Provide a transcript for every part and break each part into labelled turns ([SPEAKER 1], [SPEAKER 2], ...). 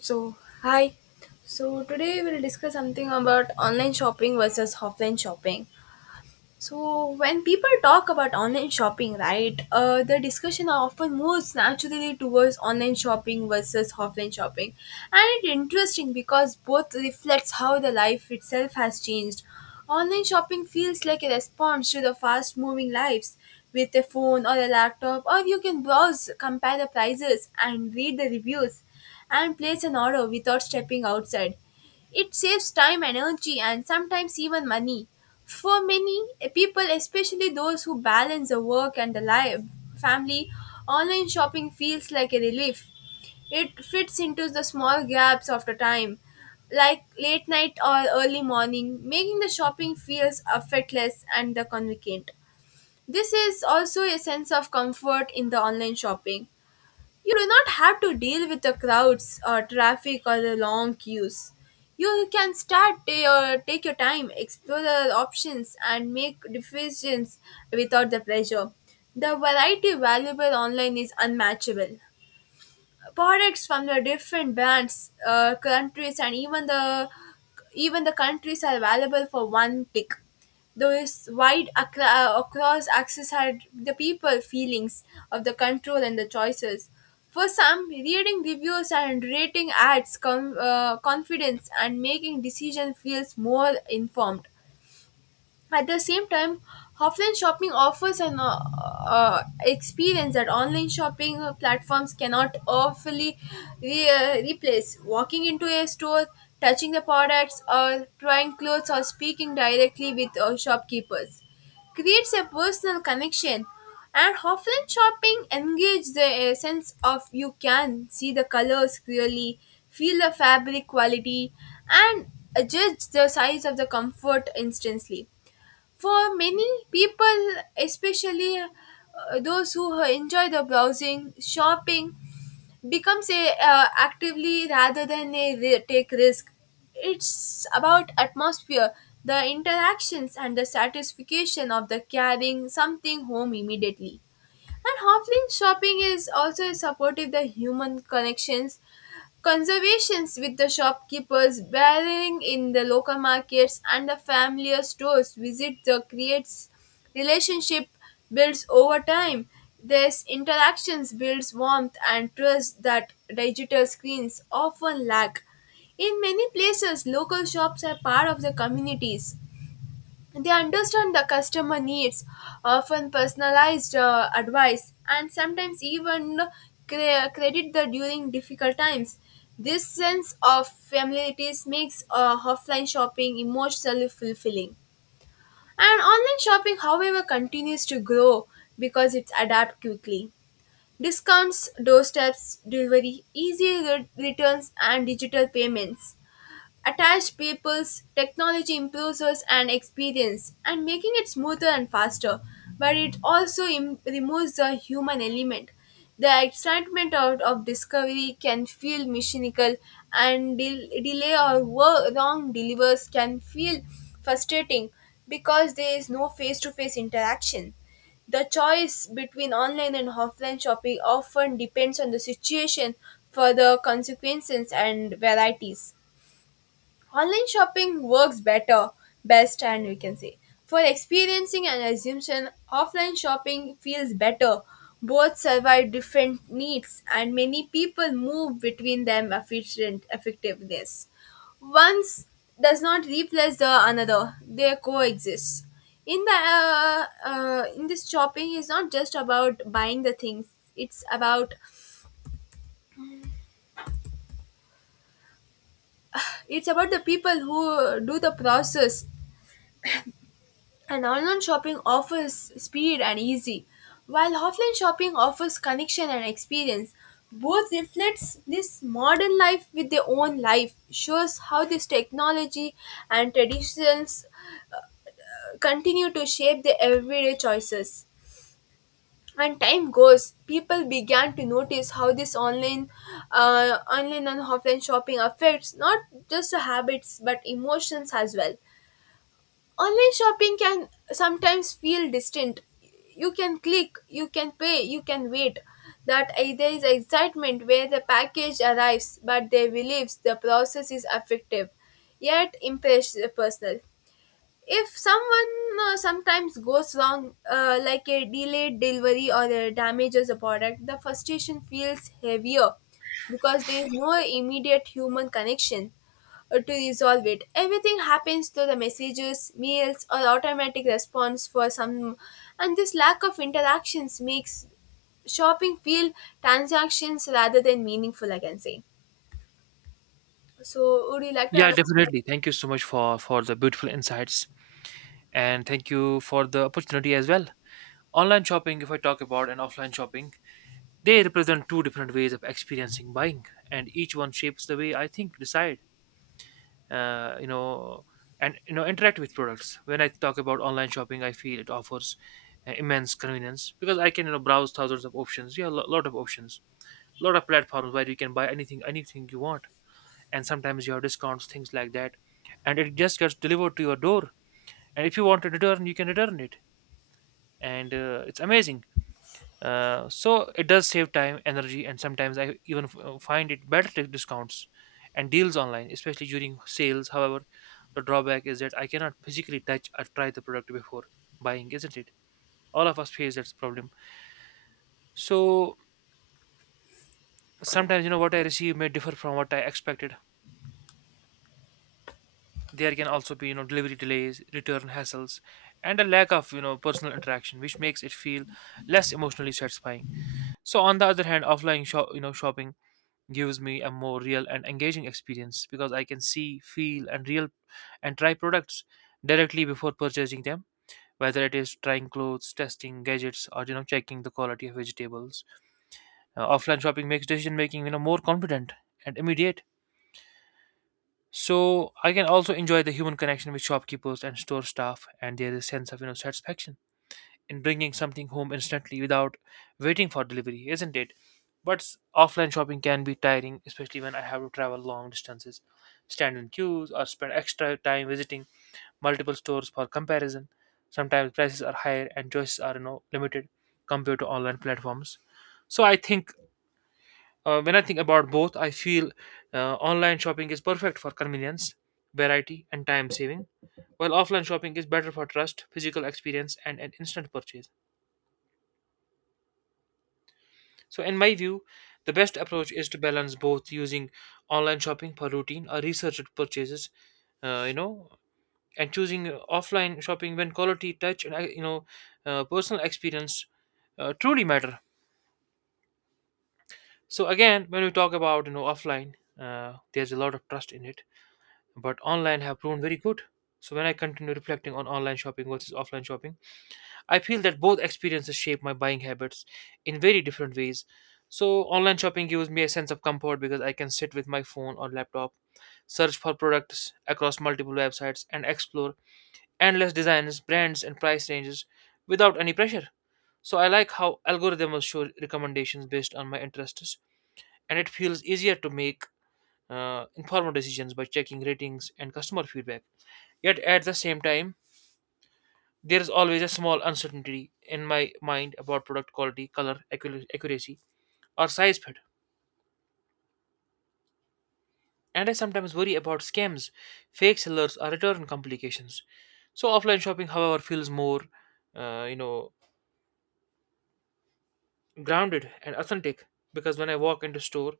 [SPEAKER 1] So, hi. So, today we'll discuss something about online shopping versus offline shopping. So, when people talk about online shopping, right, the discussion often moves naturally towards online shopping versus offline shopping. And it's interesting because both reflects how the life itself has changed. Online shopping feels like a response to the fast moving lives. With a phone or a laptop, or you can browse, compare the prices, and read the reviews and place an order without stepping outside. It saves time, energy, and sometimes even money. For many people, especially those who balance the work and the life, family, online shopping feels like a relief. It fits into the small gaps of the time, like late night or early morning, making the shopping feels effortless and the convenient. This is also a sense of comfort in the online shopping. You do not have to deal with the crowds or traffic or the long queues. You can start your, take your time, explore the options, and make decisions without the pressure. The variety available online is unmatchable products from the different brands, countries, and even the countries are available for one click. There is wide across access had the people feelings of the control and the choices. For some, reading reviews and rating ads confidence and making decision feels more informed. At the same time, offline shopping offers an experience that online shopping platforms cannot fully replace. Walking into a store, touching the products, or trying clothes, or speaking directly with shopkeepers creates a personal connection. And offline shopping engages the sense of you can see the colors clearly, feel the fabric quality, and judge the size of the comfort instantly for many people, especially those who enjoy the browsing, shopping becomes a actively rather than a take risk. It's about atmosphere, the interactions, and the satisfaction of the carrying something home immediately. And offline shopping is also supportive the human connections, conservations with the shopkeepers, bartering in the local markets and the familiar stores. Visit the creates relationship builds over time. This interactions builds warmth and trust that digital screens often lack. In many places, local shops are part of the communities they understand the customer needs, often personalized advice, and sometimes even credit the during difficult times. This sense of familiarity makes offline shopping emotionally fulfilling. And online shopping, however, continues to grow because it's adapt quickly. Discounts, doorsteps, delivery, easy returns, and digital payments attached peoples, technology improves us and experience and making it smoother and faster, but it also removes the human element. The excitement of discovery can feel mechanical, and delay or wrong delivers can feel frustrating because there is no face to face interaction. The choice between online and offline shopping often depends on the situation for the consequences and varieties. Online shopping works better, best, and we can say for experiencing an assumption, offline shopping feels better. Both survive different needs, and many people move between them efficient effectiveness. Once does not replace the another; they coexist. In this shopping is not just about buying the things. It's about it's about the people who do the process. And online shopping offers speed and easy, while offline shopping offers connection and experience. Both reflects this modern life with their own life, shows how this technology and traditions continue to shape their everyday choices. And time goes, people began to notice how this online, online and offline shopping affects not just the habits but emotions as well. Online shopping can sometimes feel distant. You can click, you can pay, you can wait. There is excitement where the package arrives, but they believes the process is effective, yet impress personal if someone sometimes goes wrong like a delayed delivery or damages a product, the frustration feels heavier because there is no immediate human connection to resolve it. Everything happens through the messages, mails, or automatic response for some, and this lack of interactions makes shopping feel transactions rather than meaningful, I can say. So would you like to
[SPEAKER 2] Yeah,
[SPEAKER 1] add?
[SPEAKER 2] definitely. Thank you so much for the beautiful insights and thank you for the opportunity as well. Online shopping, if I talk about and offline shopping, they represent two different ways of experiencing buying, and each one shapes the way I think, decide, uh, you know, interact with products. When I talk about online shopping, I feel it offers immense convenience because I can browse thousands of options. Yeah, a lot of options, lot of platforms where you can buy anything, anything you want, and sometimes you have discounts, things like that, and it just gets delivered to your door, and if you want to return you can return it, and it's amazing. So it does save time, energy, and sometimes I even find it better to discounts and deals online, especially during sales. However, the drawback is that I cannot physically touch or try the product before buying, isn't it? All of us face that problem. So sometimes, what I receive may differ from what I expected. There can also be, delivery delays, return hassles, and a lack of, personal interaction which makes it feel less emotionally satisfying. So on the other hand, offline shopping gives me a more real and engaging experience because I can see, feel, and real and try products directly before purchasing them, whether it is trying clothes, testing gadgets, or checking the quality of vegetables. Offline shopping makes decision making, more confident and immediate. So I can also enjoy the human connection with shopkeepers and store staff, and there is a sense of, satisfaction in bringing something home instantly without waiting for delivery, isn't it? But offline shopping can be tiring, especially when I have to travel long distances, stand in queues, or spend extra time visiting multiple stores for comparison. Sometimes prices are higher and choices are, limited compared to online platforms. So I think, when I think about both, I feel online shopping is perfect for convenience, variety, and time saving, while offline shopping is better for trust, physical experience, and an instant purchase. So, in my view, the best approach is to balance both, using online shopping for routine or researched purchases, uh, you know, and choosing offline shopping when quality, touch, and, personal experience truly matter. So, again, when we talk about, offline, there's a lot of trust in it, but online have proven very good. So when I continue reflecting on online shopping versus offline shopping, I feel that both experiences shape my buying habits in very different ways. So online shopping gives me a sense of comfort because I can sit with my phone or laptop, search for products across multiple websites, and explore endless designs, brands, and price ranges without any pressure. So I like how algorithms show recommendations based on my interests, and it feels easier to make informed decisions by checking ratings and customer feedback. Yet at the same time, there is always a small uncertainty in my mind about product quality, color, accuracy, or size fit. And I sometimes worry about scams, fake sellers, or return complications. So offline shopping, however, feels more, uh, you know, grounded and authentic, because when I walk into store,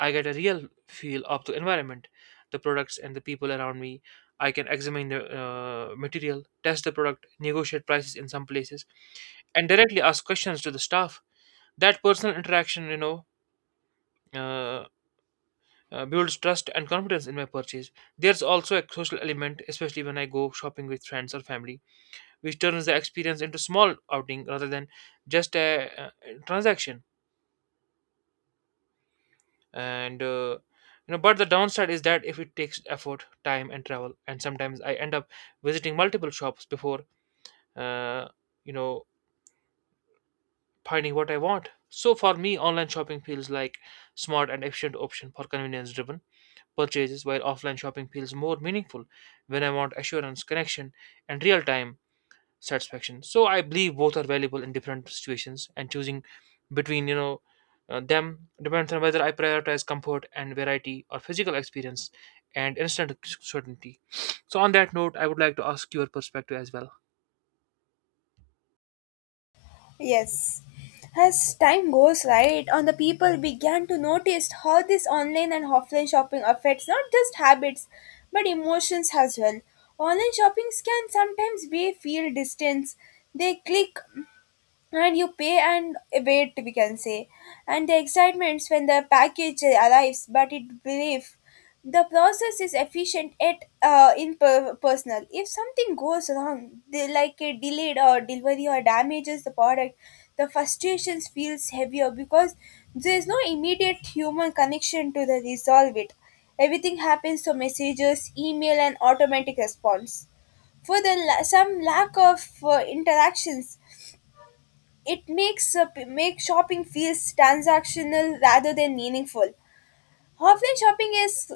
[SPEAKER 2] I get a real feel of the environment, the products, and the people around me. I can examine the material, test the product, negotiate prices in some places, and directly ask questions to the staff. That personal interaction, uh, builds trust and confidence in my purchase. There's also a social element, especially when I go shopping with friends or family, which turns the experience into small outing rather than just a, transaction. And but the downside is that if it takes effort, time, and travel, and sometimes I end up visiting multiple shops before uh, you know finding what I want. So for me, online shopping feels like smart and efficient option for convenience driven purchases, while offline shopping feels more meaningful when I want assurance, connection, and real time satisfaction. So I believe both are valuable in different situations, and choosing between, them depends on whether I prioritize comfort and variety or physical experience and instant certainty. So on that note, I would like to ask your perspective as well.
[SPEAKER 1] Yes. As time goes right on, the people began to notice how this online and offline shopping affects not just habits but emotions as well. Online shoppings can sometimes be feel distance. They click and you pay and wait, we can say. And the excitements when the package arrives but it belief the process is efficient yet impersonal. If something goes wrong they, like a delayed or delivery or damages the product, the frustrations feels heavier because there is no immediate human connection to the resolve it. Everything happens through messages, email, and automatic response for the some lack of interactions. It makes make shopping feels transactional rather than meaningful. Offline shopping is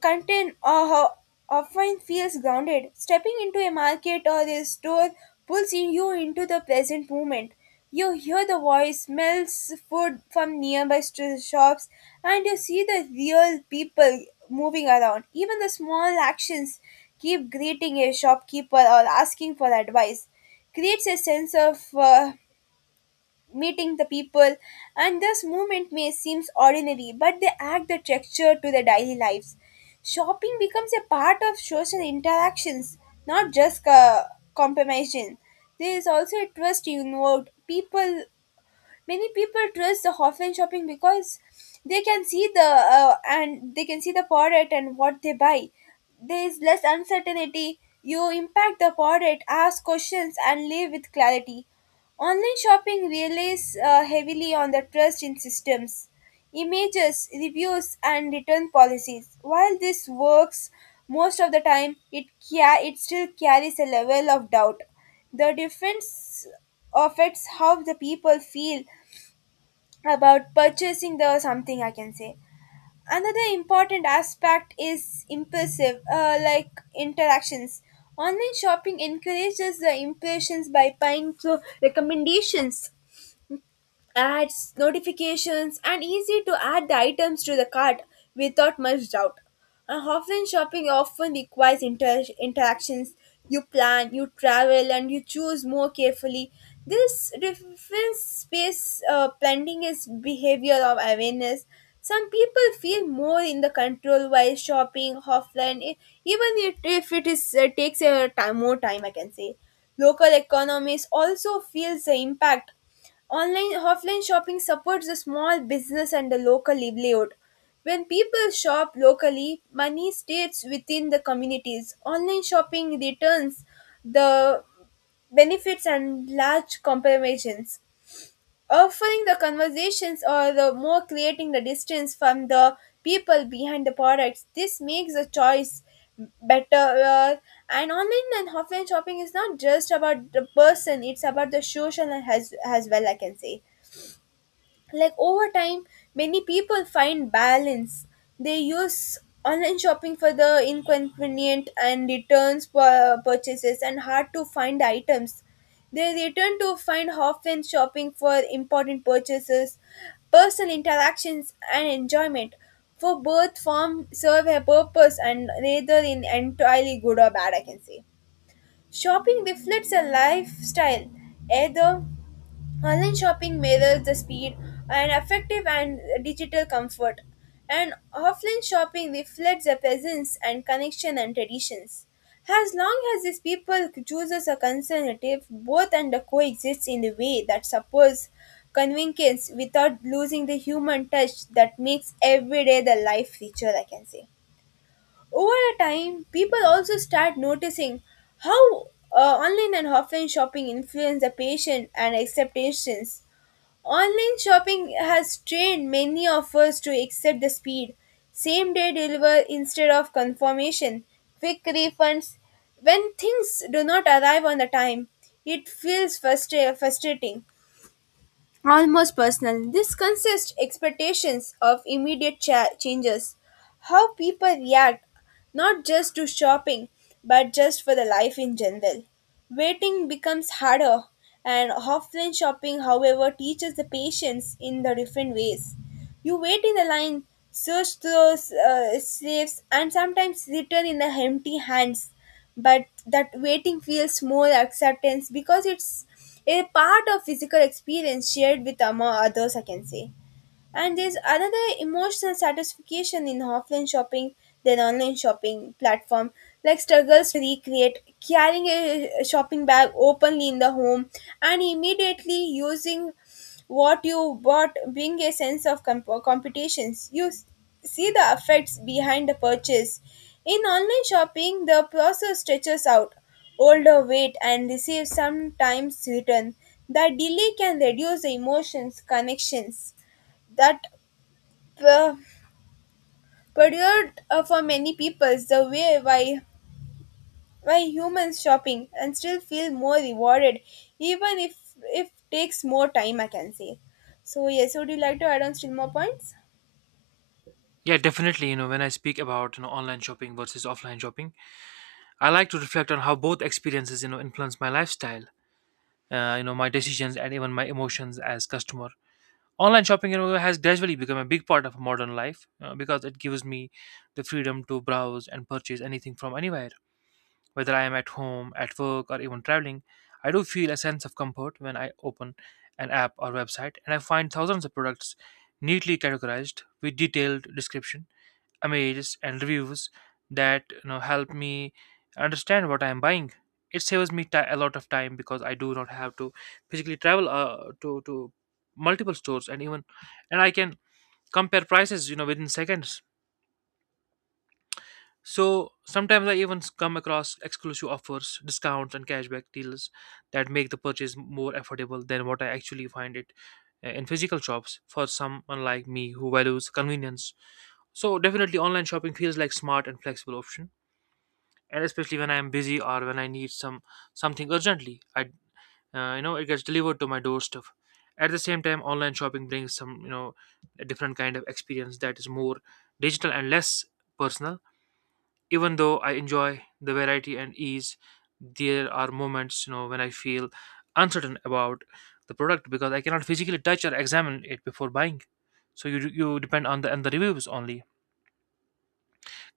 [SPEAKER 1] content often feels grounded. Stepping into a market or a store pulls in you into the present moment. You hear the voice, smells food from nearby shops, and you see the real people moving around. Even the small actions, keep greeting a shopkeeper or asking for advice, creates a sense of meeting the people, and this movement may seem ordinary, but they add the texture to their daily lives. Shopping becomes a part of social interactions, not just compromising. There is also a twist involved. People many people trust the offline shopping because they can see the product and what they buy. There is less uncertainty, you impact the product, ask questions, and live with clarity. Online shopping relies heavily on the trust in systems, images, reviews, and return policies. While this works most of the time, it it still carries a level of doubt. The difference affects how the people feel about purchasing the something, I can say. Another important aspect is impulsive like interactions. Online shopping encourages the impressions by buying through recommendations, ads, notifications, and easy to add the items to the cart without much doubt. And offline shopping often requires interactions. You plan, you travel, and you choose more carefully. This difference space planning is behavior of awareness. Some people feel more in the control while shopping offline, even if it is takes a time more time, I can say. Local economies also feels the impact. Online offline shopping supports the small business and the local livelihood. When people shop locally, money stays within the communities. Online shopping returns the benefits and large compensations offering the conversations or the more creating the distance from the people behind the products. This makes the choice better, uh, and online and offline shopping is not just about the person, it's about the social as well, I can say. Like over time many people find balance. They use online shopping for the inconvenient and returns purchases and hard to find items. They return to find often shopping for important purchases, personal interactions, and enjoyment, for both form serve a purpose and rather in entirely good or bad, I can say. Shopping reflects a lifestyle, either. Online shopping mirrors the speed and effective and digital comfort, and offline shopping reflects the presence and connection and traditions. As long as these people chooses a conservative, both and coexist in a way that supports convenience without losing the human touch that makes everyday the life richer, I can say. Over a time, people also start noticing how online and offline shopping influence the patient and expectations. Online shopping has trained many of us to accept the speed, same day deliver instead of confirmation, quick refunds. When things do not arrive on the time, it feels frustrating, almost personal. This consists expectations of immediate changes, how people react, not just to shopping, but just for the life in general. Waiting becomes harder, and offline shopping, however, teaches the patience in the different ways. You wait in the line, search those safes, and sometimes return in the empty hands. But that waiting feels more acceptance because it's a part of physical experience shared with among others, I can say. And there's another emotional satisfaction in offline shopping than online shopping platform, like struggles to recreate carrying a shopping bag openly in the home and immediately using what you bought bring a sense of competitions. See the effects behind the purchase. In online shopping, the process stretches out, older wait and receive sometimes return. The delay can reduce the emotions, connections that uh, perdured for many people the way why humans shopping and still feel more rewarded even if takes more time, I can say. So yes, would you like to add on still more points?
[SPEAKER 2] Yeah, definitely. You know, when I speak about, online shopping versus offline shopping, I like to reflect on how both experiences, influence my lifestyle, my decisions, and even my emotions as customer. Online shopping, you know, has gradually become a big part of modern life because it gives me the freedom to browse and purchase anything from anywhere, whether I am at home, at work, or even traveling. I do feel a sense of comfort when I open an app or website and I find thousands of products neatly categorized with detailed description, images, and reviews that, help me understand what I am buying. It saves me ti a lot of time because I do not have to physically travel to multiple stores, and even and I can compare prices, within seconds. So sometimes I even come across exclusive offers, discounts, and cashback deals that make the purchase more affordable than what I actually find it in physical shops for someone like me who values convenience. So definitely online shopping feels like smart and flexible option, and especially when I'm busy or when I need some something urgently. I, you know, it gets delivered to my doorstep. At the same time, online shopping brings some, a different kind of experience that is more digital and less personal. Even though I enjoy the variety and ease, there are moments, when I feel uncertain about the product because I cannot physically touch or examine it before buying. So you depend on the and the reviews only.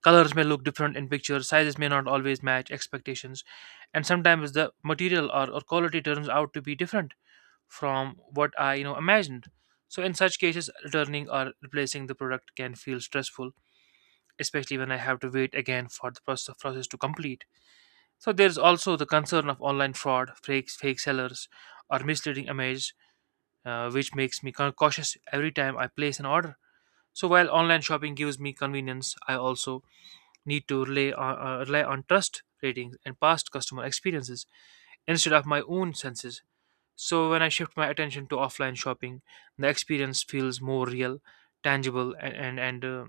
[SPEAKER 2] Colors may look different in pictures, sizes may not always match expectations, and sometimes the material or quality turns out to be different from what I, imagined. So in such cases, returning or replacing the product can feel stressful, especially when I have to wait again for the process to complete. So there's also the concern of online fraud, fakes, fake sellers, or misleading images, which makes me cautious every time I place an order. So while online shopping gives me convenience, I also need to rely on trust, ratings, and past customer experiences instead of my own senses. So when I shift my attention to offline shopping, the experience feels more real, tangible, and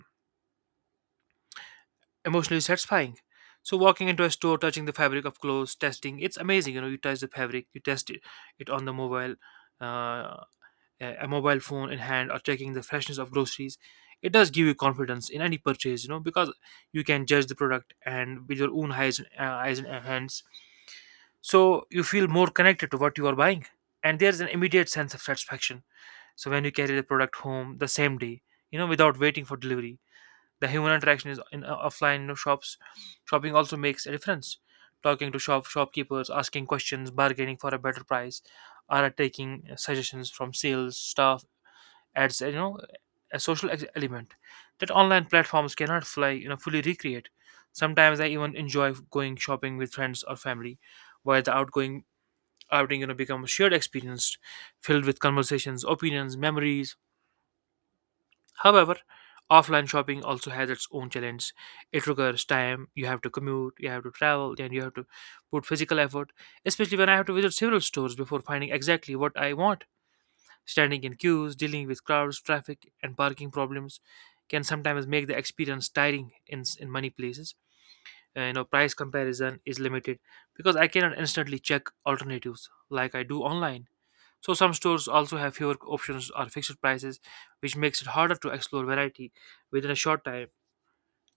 [SPEAKER 2] emotionally satisfying. So walking into a store, touching the fabric of clothes, testing—it's amazing. You know, you touch the fabric, you test it, it on the mobile, uh, a mobile phone in hand, or checking the freshness of groceries, it does give you confidence in any purchase, because you can judge the product and with your own eyes and eyes and hands. So you feel more connected to what you are buying, and there's an immediate sense of satisfaction. So when you carry the product home the same day, without waiting for delivery, the human interaction is in offline, shops, shopping also makes a difference. Talking to shopkeepers, asking questions, bargaining for a better price, or taking suggestions from sales staff adds, a social element that online platforms cannot fly, fully recreate. Sometimes I even enjoy going shopping with friends or family, where the outgoing outing, becomes a shared experience filled with conversations, opinions, memories. However, offline shopping also has its own challenge. It requires time. You have to commute, you have to travel, and you have to put physical effort, especially when I have to visit several stores before finding exactly what I want. Standing in queues, dealing with crowds, traffic, and parking problems can sometimes make the experience tiring in many places. You know, price comparison is limited because I cannot instantly check alternatives like I do online. So some stores also have fewer options or fixed prices, which makes it harder to explore variety within a short time.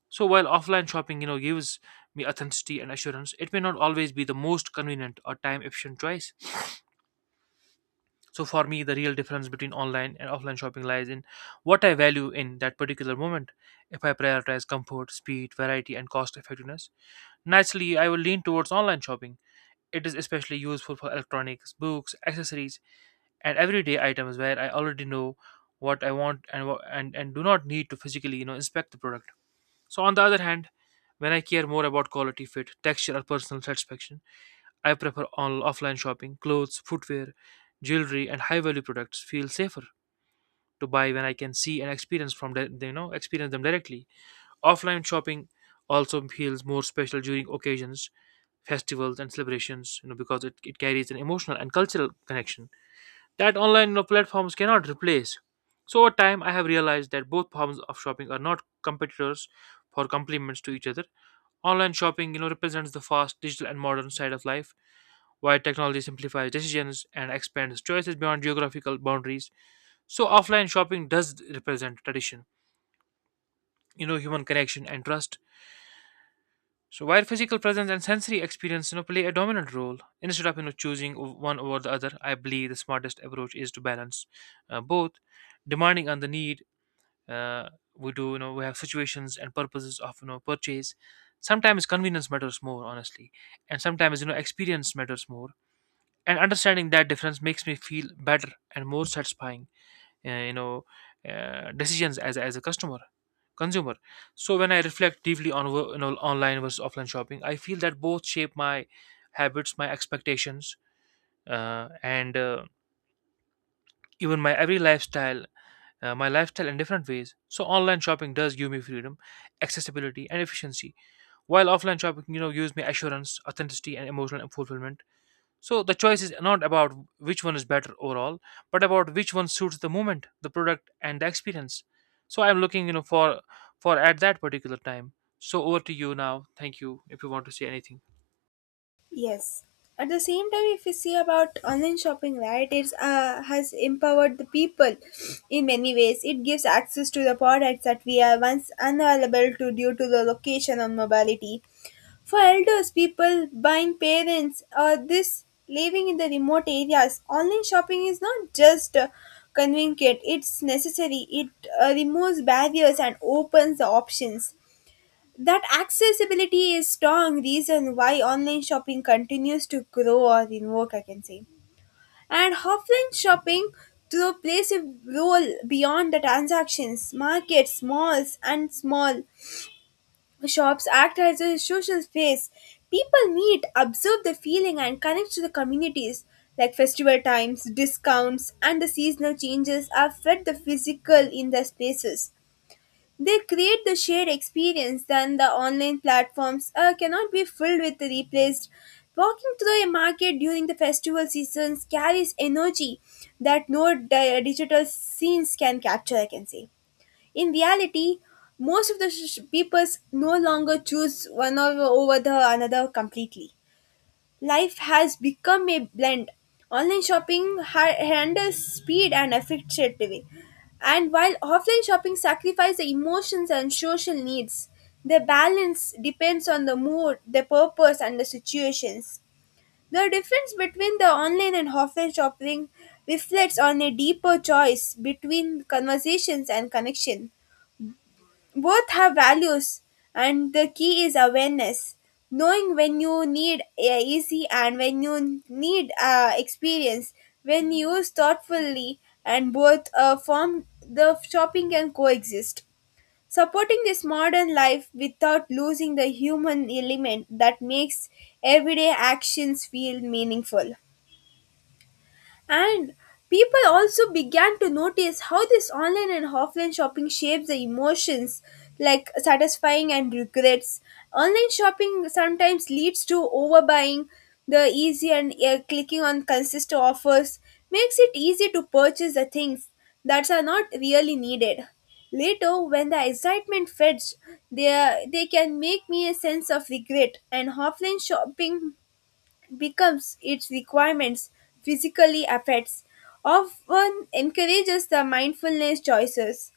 [SPEAKER 2] So while offline shopping, you know, gives me authenticity and assurance, it may not always be the most convenient or time efficient choice. So for me, the real difference between online and offline shopping lies in what I value in that particular moment. If I prioritize comfort, speed, variety, and cost effectiveness, naturally I will lean towards online shopping. It is especially useful for electronics, books, accessories, and everyday items where I already know what I want and wha- and do not need to physically inspect the product. So on the other hand, when I care more about quality, fit, texture, or personal satisfaction, I prefer on offline shopping. Clothes, footwear, jewelry, and high-value products feel safer to buy when I can see and experience from the, you know experience them directly. Offline shopping also feels more special during occasions, festivals, and celebrations, You know because it carries an emotional and cultural connection that online platforms cannot replace. So over time, I have realized that both forms of shopping are not competitors for complements to each other. Online shopping represents the fast, digital, and modern side of life while technology simplifies decisions and expands choices beyond geographical boundaries. So offline shopping does represent tradition, you know, human connection and trust. So while physical presence and sensory experience play a dominant role, instead of choosing one over the other, I believe the smartest approach is to balance both, demanding on the need. Uh, we do, we have situations and purposes of purchase. Sometimes convenience matters more, honestly, and sometimes experience matters more, and understanding that difference makes me feel better and more satisfying uh, you know decisions as a customer, consumer. So when I reflect deeply on online versus offline shopping, I feel that both shape my habits, my expectations, and even my every lifestyle my lifestyle in different ways. So online shopping does give me freedom, accessibility and efficiency, while offline shopping gives me assurance, authenticity and emotional fulfillment. So the choice is not about which one is better overall, but about which one suits the moment, the product, and the experience. So I'm looking for at that particular time. So over to you now. Thank you. If you want to say anything.
[SPEAKER 1] Yes. At the same time, if we see about online shopping, right, it has empowered the people in many ways. It gives access to the products that we are once unavailable to due to the location or mobility. For elders, people, buying parents, or this living in the remote areas, online shopping is not just convenient, it's necessary. It removes barriers and opens the options. That accessibility is strong reason why online shopping continues to grow or invoke, I can say. And offline shopping through plays a role beyond the transactions, markets, malls, and small shops act as a social space. People meet, observe the feeling, and connect to the communities. Like festival times, discounts, and the seasonal changes are fed the physical in the spaces. They create the shared experience than the online platforms cannot be filled with the replaced. Walking through a market during the festival seasons carries energy that no digital scenes can capture, I can say. In reality, most of the peoples no longer choose one or over the another completely. Life has become a blend. Online shopping handles speed and effectivity, and while offline shopping sacrifices the emotions and social needs, the balance depends on the mood, the purpose, and the situations. The difference between the online and offline shopping reflects on a deeper choice between conversations and connection. Both have values, and the key is awareness. Knowing when you need easy and when you need experience. When used thoughtfully and both form, the shopping can coexist. Supporting this modern life without losing the human element that makes everyday actions feel meaningful. And people also began to notice how this online and offline shopping shapes the emotions like satisfying and regrets. Online shopping sometimes leads to overbuying, the easy and clicking on consistent offers makes it easy to purchase the things that are not really needed. Later, when the excitement fades, they can make me a sense of regret, and offline shopping becomes its requirements physically affects often encourages the mindfulness choices,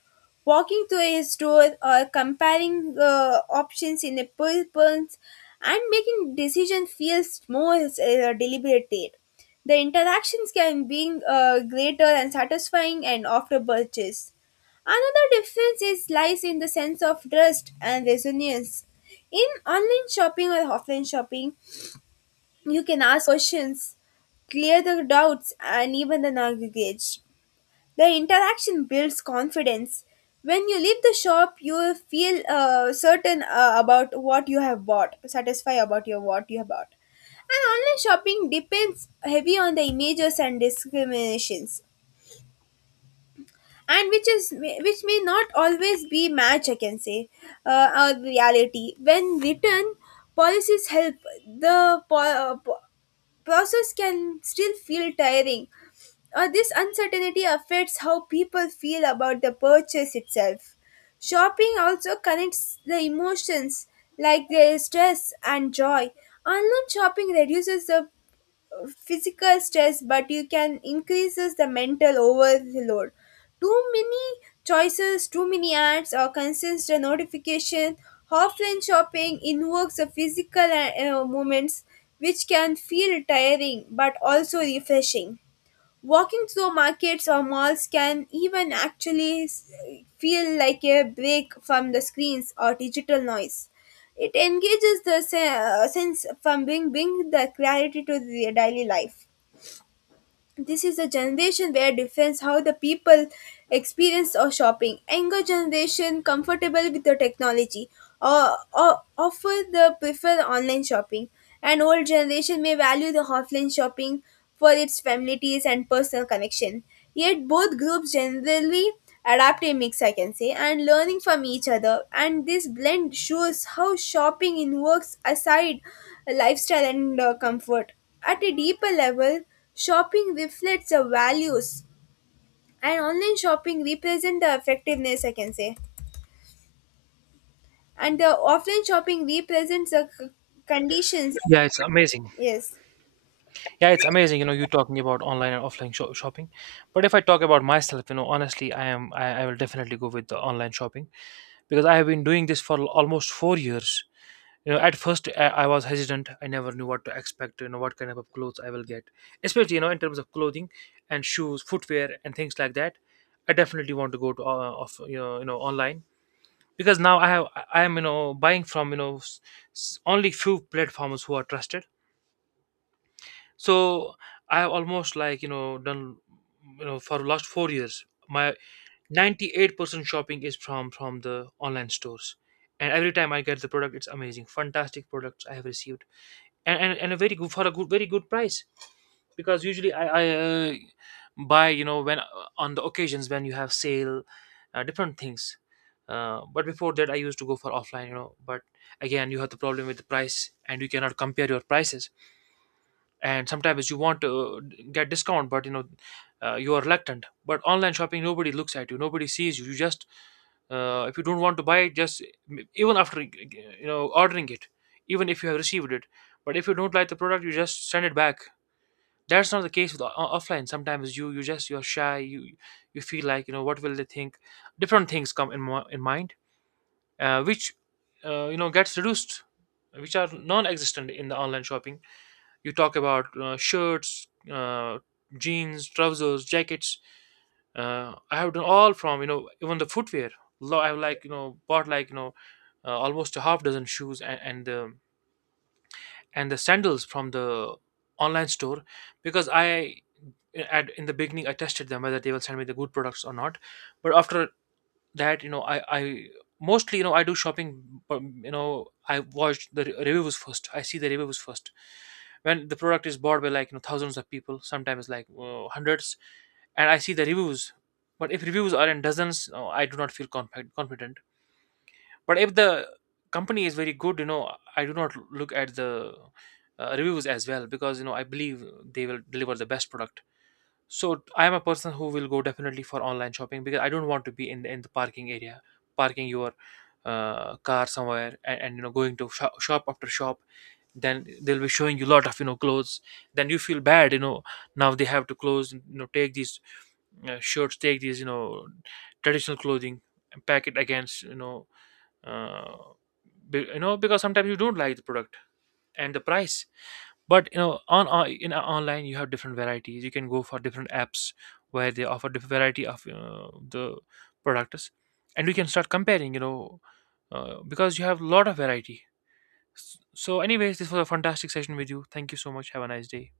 [SPEAKER 1] walking to a store or comparing options in a purpose and making decision feels more deliberated. The interactions can be greater and satisfying and after purchase. Another difference is lies in the sense of trust and resonance. In online shopping or offline shopping, you can ask questions, clear the doubts, and even the naggage. The interaction builds confidence. When you leave the shop, you will feel certain about what you have bought, satisfied about your what you have bought. And online shopping depends heavy on the images and discriminations, and which is which may not always be match. I can say, our reality. When written policies help the process can still feel tiring or this uncertainty affects how people feel about the purchase itself. Shopping also connects the emotions like their stress and joy. Online shopping reduces the physical stress but you can increases the mental overload, too many choices, too many ads or consistent notification. Offline shopping invokes the physical moments which can feel tiring but also refreshing. Walking through markets or malls can even actually feel like a break from the screens or digital noise. It engages the sense from being the clarity to the daily life. This is a generation where defines how the people experience or shopping. Younger generation comfortable with the technology or offer the prefer online shopping. And old generation may value the offline shopping for its families and personal connection. Yet both groups generally adapt a mix, I can say, and learning from each other. And this blend shows how shopping invokes aside lifestyle and comfort. At a deeper level, shopping reflects the values, and online shopping represents the effectiveness, I can say. And the offline shopping represents the conditions.
[SPEAKER 2] Yeah, it's amazing.
[SPEAKER 1] Yes.
[SPEAKER 2] Yeah, it's amazing. You know, you talking about online and offline shopping, but if I talk about myself, you know, honestly, I will definitely go with the online shopping because I have been doing this for almost 4 years. You know, at first I was hesitant. I never knew what to expect, you know, what kind of clothes I will get, especially, you know, in terms of clothing and shoes, footwear and things like that. I definitely want to go to of you know online, because now I am you know buying from, you know, only few platforms who are trusted. So I have almost like, you know, done, you know, for last 4 years my 98% shopping is from the online stores. And every time I get the product, it's amazing, fantastic products I have received, and a very good for a good very good price, because usually I buy, you know, when on the occasions when you have sale, different things. But before that I used to go for offline, you know. But again, you have the problem with the price and you cannot compare your prices, and sometimes you want to get discount, but you are reluctant. But online shopping, nobody looks at you, nobody sees you, you just if you don't want to buy it, just even after, you know, ordering it, even if you have received it, but if you don't like the product, you just send it back. That's not the case with offline. Sometimes you just you're shy, you feel like, you know, what will they think. Different things come in, in mind, which you know, gets reduced, which are non-existent in the online shopping. You talk about shirts, jeans, trousers, jackets, I have done all from, you know, even the footwear. I've like, you know, bought like, you know, almost a half dozen shoes and, the sandals from the online store, because I eh, at in the beginning I tested them whether they will send me the good products or not. But after that, you know, I do shopping. You know, I watch the reviews first, I see the reviews first when the product is bought by like, you know, thousands of people, sometimes like hundreds, and I see the reviews. But if reviews are in dozens, I do not feel confident. But if the company is very good, you know, I do not look at the reviews as well, because, you know, I believe they will deliver the best product. So I am a person who will go definitely for online shopping because I don't want to be in the parking area, parking your car somewhere, and you know, going to shop after shop. Then they'll be showing you a lot of, you know, clothes. Then you feel bad, you know. Now they have to close, you know, take these shirts, take these, you know, traditional clothing, and pack it against, you know, uh, because sometimes you don't like the product and the price. But, you know, on in online you have different varieties, you can go for different apps where they offer different variety of the products, and we can start comparing, you know, because you have a lot of variety. So anyways, this was a fantastic session with you. Thank you so much. Have a nice day.